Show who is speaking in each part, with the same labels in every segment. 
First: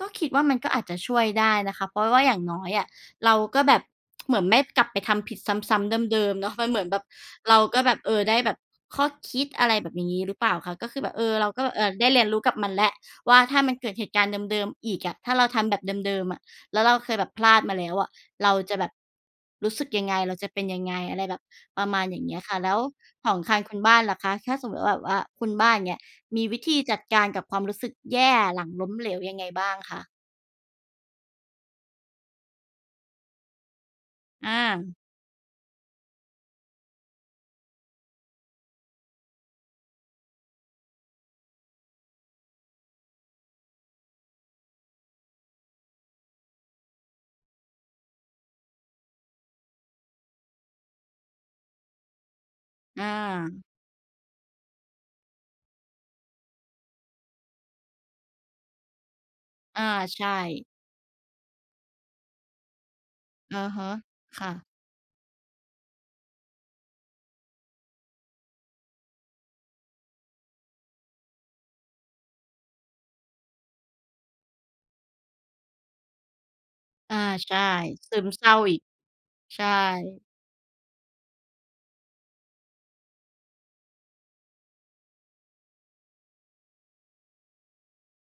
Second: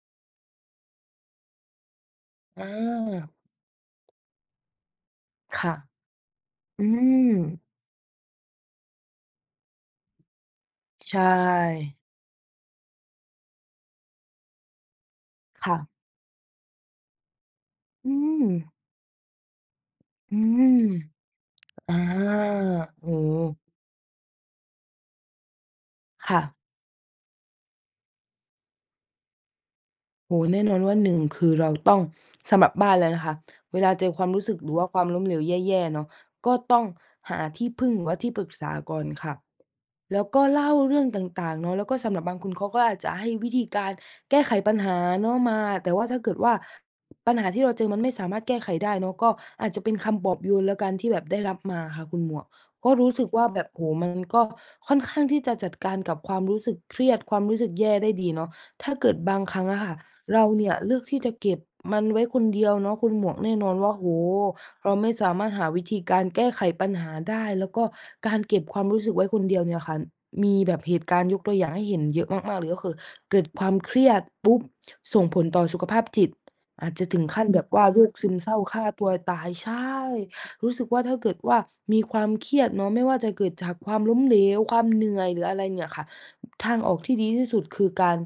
Speaker 1: ก็คิดว่ามันก็อาจจะช่วยได้นะคะ เพราะว่าอย่างน
Speaker 2: อ
Speaker 1: ้อยอะ เ
Speaker 2: า
Speaker 1: ราก็แบบ เหมือนไม่กลับไปทำผิด
Speaker 2: ค่
Speaker 1: ซ
Speaker 2: ะ
Speaker 1: ้ำ ๆ เดิม ๆ เนาะ มันเหม
Speaker 2: อ
Speaker 1: ื
Speaker 2: ื
Speaker 1: อนแบบ
Speaker 2: ม
Speaker 1: เราก็แบบ เอ่อ ได้แบบข้อคิดอะไรแบบนี้ หรือเปล่าคะ ก็คือแบ
Speaker 2: ใช
Speaker 1: บเออ เราก็อาจ
Speaker 2: ่
Speaker 1: ได้เรียนรู้กับมันแล้วว่า ถ้ามันเกิดเหตุการณ์เดิม ๆ อีกอะ ถ้าเราท
Speaker 2: ค
Speaker 1: ำ
Speaker 2: ่
Speaker 1: แบบ
Speaker 2: ะ
Speaker 1: เดิม ๆ อะ แล้วเราเคยแบบพลาดมาแล้วอ
Speaker 2: อ
Speaker 1: ะ
Speaker 2: ื
Speaker 1: เรา
Speaker 2: ม
Speaker 1: จะแบบรู้สึกยังไง เ
Speaker 2: อ
Speaker 1: ร
Speaker 2: ื
Speaker 1: าจะเป
Speaker 2: ม
Speaker 1: ็นยังไง อะไรแบบประ
Speaker 2: อา
Speaker 1: มาณอย่างเงี้ยค่ะ แล้ว
Speaker 2: โอ้
Speaker 1: ข
Speaker 2: โ
Speaker 1: องท
Speaker 2: ฮ
Speaker 1: างคุณบ้านล่ะคะ ถ้าสมมุติว่าแบบว่าคุณบ้านเนี่ย
Speaker 2: ค่
Speaker 1: มี
Speaker 2: ะ
Speaker 1: วิธีจัดการกับความรู้สึกแย่ หลังล้มเหลวยังไงบ้างคะ?
Speaker 2: โอ้โฮ! แน่นอนว่า 1 คือเราต้อง สำหรับบ้านแล้วนะคะ เวลาเจอความรู้
Speaker 1: อ
Speaker 2: สึก หรือว่า
Speaker 1: า
Speaker 2: ความล้มเหลวแย่ ๆ เนาะ ก็ต้องหาที่พึ่ง หรือว่าที่ปรึกษาก่อนค่ะ แล้วก็เล่าเรื่องต่าง ๆ เนาะ แล้วก็สำหรับบางคน เขาก็อาจจะให้วิธีการแก้ไขปัญหาเนาะมา แต่ว่าถ้าเกิดว่าปัญหาที่เราเจอ มันไม่สามารถแก้ไขได้เนาะ ก็อาจจะเป็นคำปลอบโยนแล้วกัน ที่แบบได้รับมาค่ะคุณหมวก ก็
Speaker 1: อ
Speaker 2: รู้สึกว่าแบ
Speaker 1: า
Speaker 2: บ โอ้โฮ! มันก็ค่อนข้างที่จะจัดการกับความรู้สึกเครียด ความรู้สึกแย่ได้ดีเนาะ ถ้าเกิดบางครั้งอ
Speaker 1: อ
Speaker 2: ะ
Speaker 1: า
Speaker 2: ค่ะ
Speaker 1: ใช
Speaker 2: เรา
Speaker 1: ่
Speaker 2: เนี่ยเลือกที่จะเก็บมันไว้คนเดียวเนาะ คุณหมวกแน่
Speaker 1: อื
Speaker 2: น
Speaker 1: อ
Speaker 2: อน
Speaker 1: ฮ
Speaker 2: ว
Speaker 1: ึ
Speaker 2: ่า โอ้โ
Speaker 1: ค
Speaker 2: ฮ!
Speaker 1: ่ะ
Speaker 2: เราไม่สามารถหาวิธีการแก้ไขปัญหาได้ แล้วก็การเก็บความรู้สึกไว้คนเดียวเนี่ยค่ะ มีแบบเหตุการณ์ยกตัวอย่างให้เห็นเยอะมาก ๆ เลยก็คือ เกิดความเครียดปุ๊บ ส่งผลต่อสุขภาพจิต อาจจะ
Speaker 1: อ
Speaker 2: ถ
Speaker 1: า
Speaker 2: ึงขั้น
Speaker 1: ใช
Speaker 2: แ
Speaker 1: ่
Speaker 2: บบว่า โร
Speaker 1: ซ
Speaker 2: ค
Speaker 1: ึ
Speaker 2: ซ
Speaker 1: ม
Speaker 2: ึม
Speaker 1: เศ
Speaker 2: เ
Speaker 1: ร
Speaker 2: ศ
Speaker 1: ้
Speaker 2: ร้
Speaker 1: า
Speaker 2: า
Speaker 1: อ
Speaker 2: ฆ
Speaker 1: ีก
Speaker 2: ่าตัวตาย
Speaker 1: ใช่
Speaker 2: ใช่ รู้สึกว่า ถ้าเกิดว่า มีความเครียดเนาะ ไม่ว่าจะเกิดจากความล้มเหลว ความเหนื่อย หรืออะไรเนี่ยค่ะ ทางออกที่ดีที่สุด คือการ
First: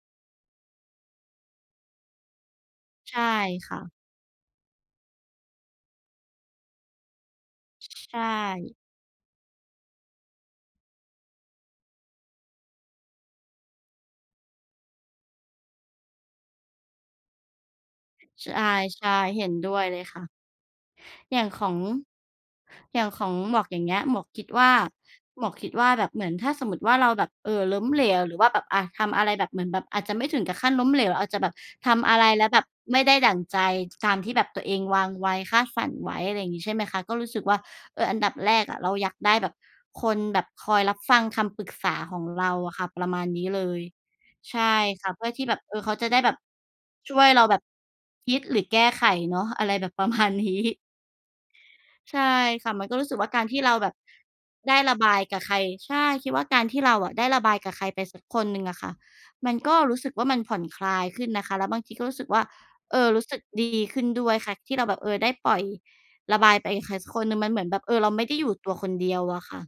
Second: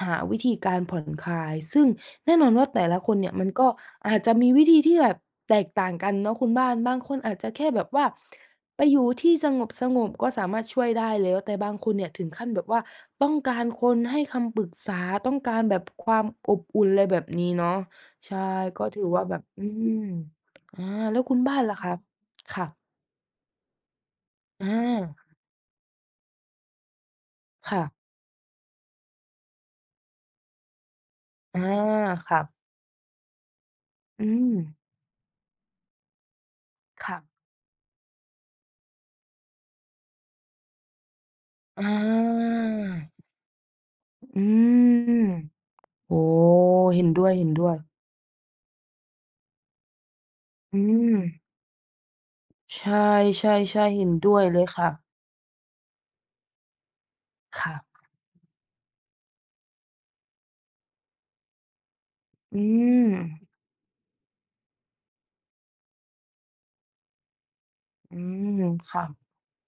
Speaker 2: หาวิธีการผ่อนคลาย ซึ่งแน่นอนว่า แต่ละค
Speaker 1: ใช
Speaker 2: น
Speaker 1: ่
Speaker 2: เนี่ย มันก็
Speaker 1: ค่ะ
Speaker 2: อาจจะมีวิธีที่แบบแตกต่างกันเนาะคุณบ้าน บางคนอาจจะแค่แบบว่า
Speaker 1: ใช่
Speaker 2: ไปอยู่ที่สงบ ๆ ก็สามารถช่วยได้แล้ว แต่บางคนเนี่ย ถึงขั้นแบบว่า ต้องการคนให้คำปรึกษา ต้องการแบบความอบอุ่น อะไรแบบนี้เนาะ ใช่
Speaker 1: ใช
Speaker 2: ก็ถือ
Speaker 1: ่
Speaker 2: ว่าแบ
Speaker 1: ๆ เห
Speaker 2: บ
Speaker 1: ็น
Speaker 2: อื
Speaker 1: ด้วยเล
Speaker 2: ม
Speaker 1: ยค่ะ
Speaker 2: อา แล้วคุ
Speaker 1: อย่
Speaker 2: ณ
Speaker 1: าง
Speaker 2: บ้า
Speaker 1: ข
Speaker 2: น
Speaker 1: อ
Speaker 2: ล่
Speaker 1: ง
Speaker 2: ะคะ ค่ะ?
Speaker 1: อย่างของหมวกอย่างเงี้ย หมวกคิดว
Speaker 2: อ
Speaker 1: ่า
Speaker 2: า
Speaker 1: หมวกคิดว่า แบบเหมือนถ้าสมมุติว่า เราแบบ เอ่อ
Speaker 2: ค
Speaker 1: ล
Speaker 2: ่
Speaker 1: ้
Speaker 2: ะ
Speaker 1: มเหลวหรือว่าแบบ อ่ะ ทำอะไรแบบเหมือนแบบอาจจะ ไม่ถึงกับขั้นล้มเหลว อาจจะแบบ
Speaker 2: อา
Speaker 1: ทำอะไร
Speaker 2: ค่
Speaker 1: แล้ว
Speaker 2: ะ
Speaker 1: แบบไม่ได้ดั่งใจ ตาม
Speaker 2: อื
Speaker 1: ที่แบบตัวเอ
Speaker 2: ม
Speaker 1: งวางไว้ คาดฝันไว้อะไรอย่างงี้ ใช่ไหมคะ
Speaker 2: ค
Speaker 1: ก็
Speaker 2: ่ะ
Speaker 1: รู้สึกว่า เออ อันดับแรก อะ เราอยากได้แบบคนแบบคอยรับฟังคำปรึก
Speaker 2: อ
Speaker 1: ษาของเราอะค่ะ ปร
Speaker 2: า
Speaker 1: ะมาณนี้เลย
Speaker 2: อื
Speaker 1: ใช่ค่ะ เพื
Speaker 2: ม
Speaker 1: ่อที่แบบ เอ่อ เขาจะ
Speaker 2: โอ
Speaker 1: ไ
Speaker 2: ้!
Speaker 1: ด้แบบ
Speaker 2: เห็น
Speaker 1: ช่
Speaker 2: ด
Speaker 1: ว
Speaker 2: ้ว
Speaker 1: ย
Speaker 2: ย
Speaker 1: เร
Speaker 2: เ
Speaker 1: า
Speaker 2: ห็น
Speaker 1: แบ
Speaker 2: ด
Speaker 1: บ
Speaker 2: ้วย
Speaker 1: คิดหรือแก้ไขเนาะ อะไรแบบประมาณนี้
Speaker 2: อืม
Speaker 1: ใช่ค่ะ
Speaker 2: ใ
Speaker 1: มั
Speaker 2: ช
Speaker 1: น
Speaker 2: ่
Speaker 1: ก็รู้สึกว่า การที่เราแบ
Speaker 2: ๆ
Speaker 1: บ
Speaker 2: ๆ เห็นด้วยเลย
Speaker 1: ได้
Speaker 2: ค่
Speaker 1: ระ
Speaker 2: ะ
Speaker 1: บายกับใคร ใช่ คิดว่าการที่เราอะ ได้ระบาย
Speaker 2: ค
Speaker 1: กั
Speaker 2: ่
Speaker 1: บใค
Speaker 2: ะ
Speaker 1: รไปสักคนหนึ่งอะค่ะ มันก็รู้สึกว่ามันผ่อนคลายขึ้นนะคะ แล้วบางทีก็รู้สึกว่า
Speaker 2: อื
Speaker 1: เอ่อ รู้สึก
Speaker 2: ม
Speaker 1: ดีขึ้นด้วยค่ะ ที่เราแบบ เออ ได้ปล่อยระบายไปกับใครสักคนหนึ่ง มันเหมือนแบบ เออ เรา
Speaker 2: อื
Speaker 1: ไม่ได้อยู่
Speaker 2: ม
Speaker 1: ตัวค
Speaker 2: ค
Speaker 1: น
Speaker 2: ่
Speaker 1: เดี
Speaker 2: ะ
Speaker 1: ยวอะค่ะ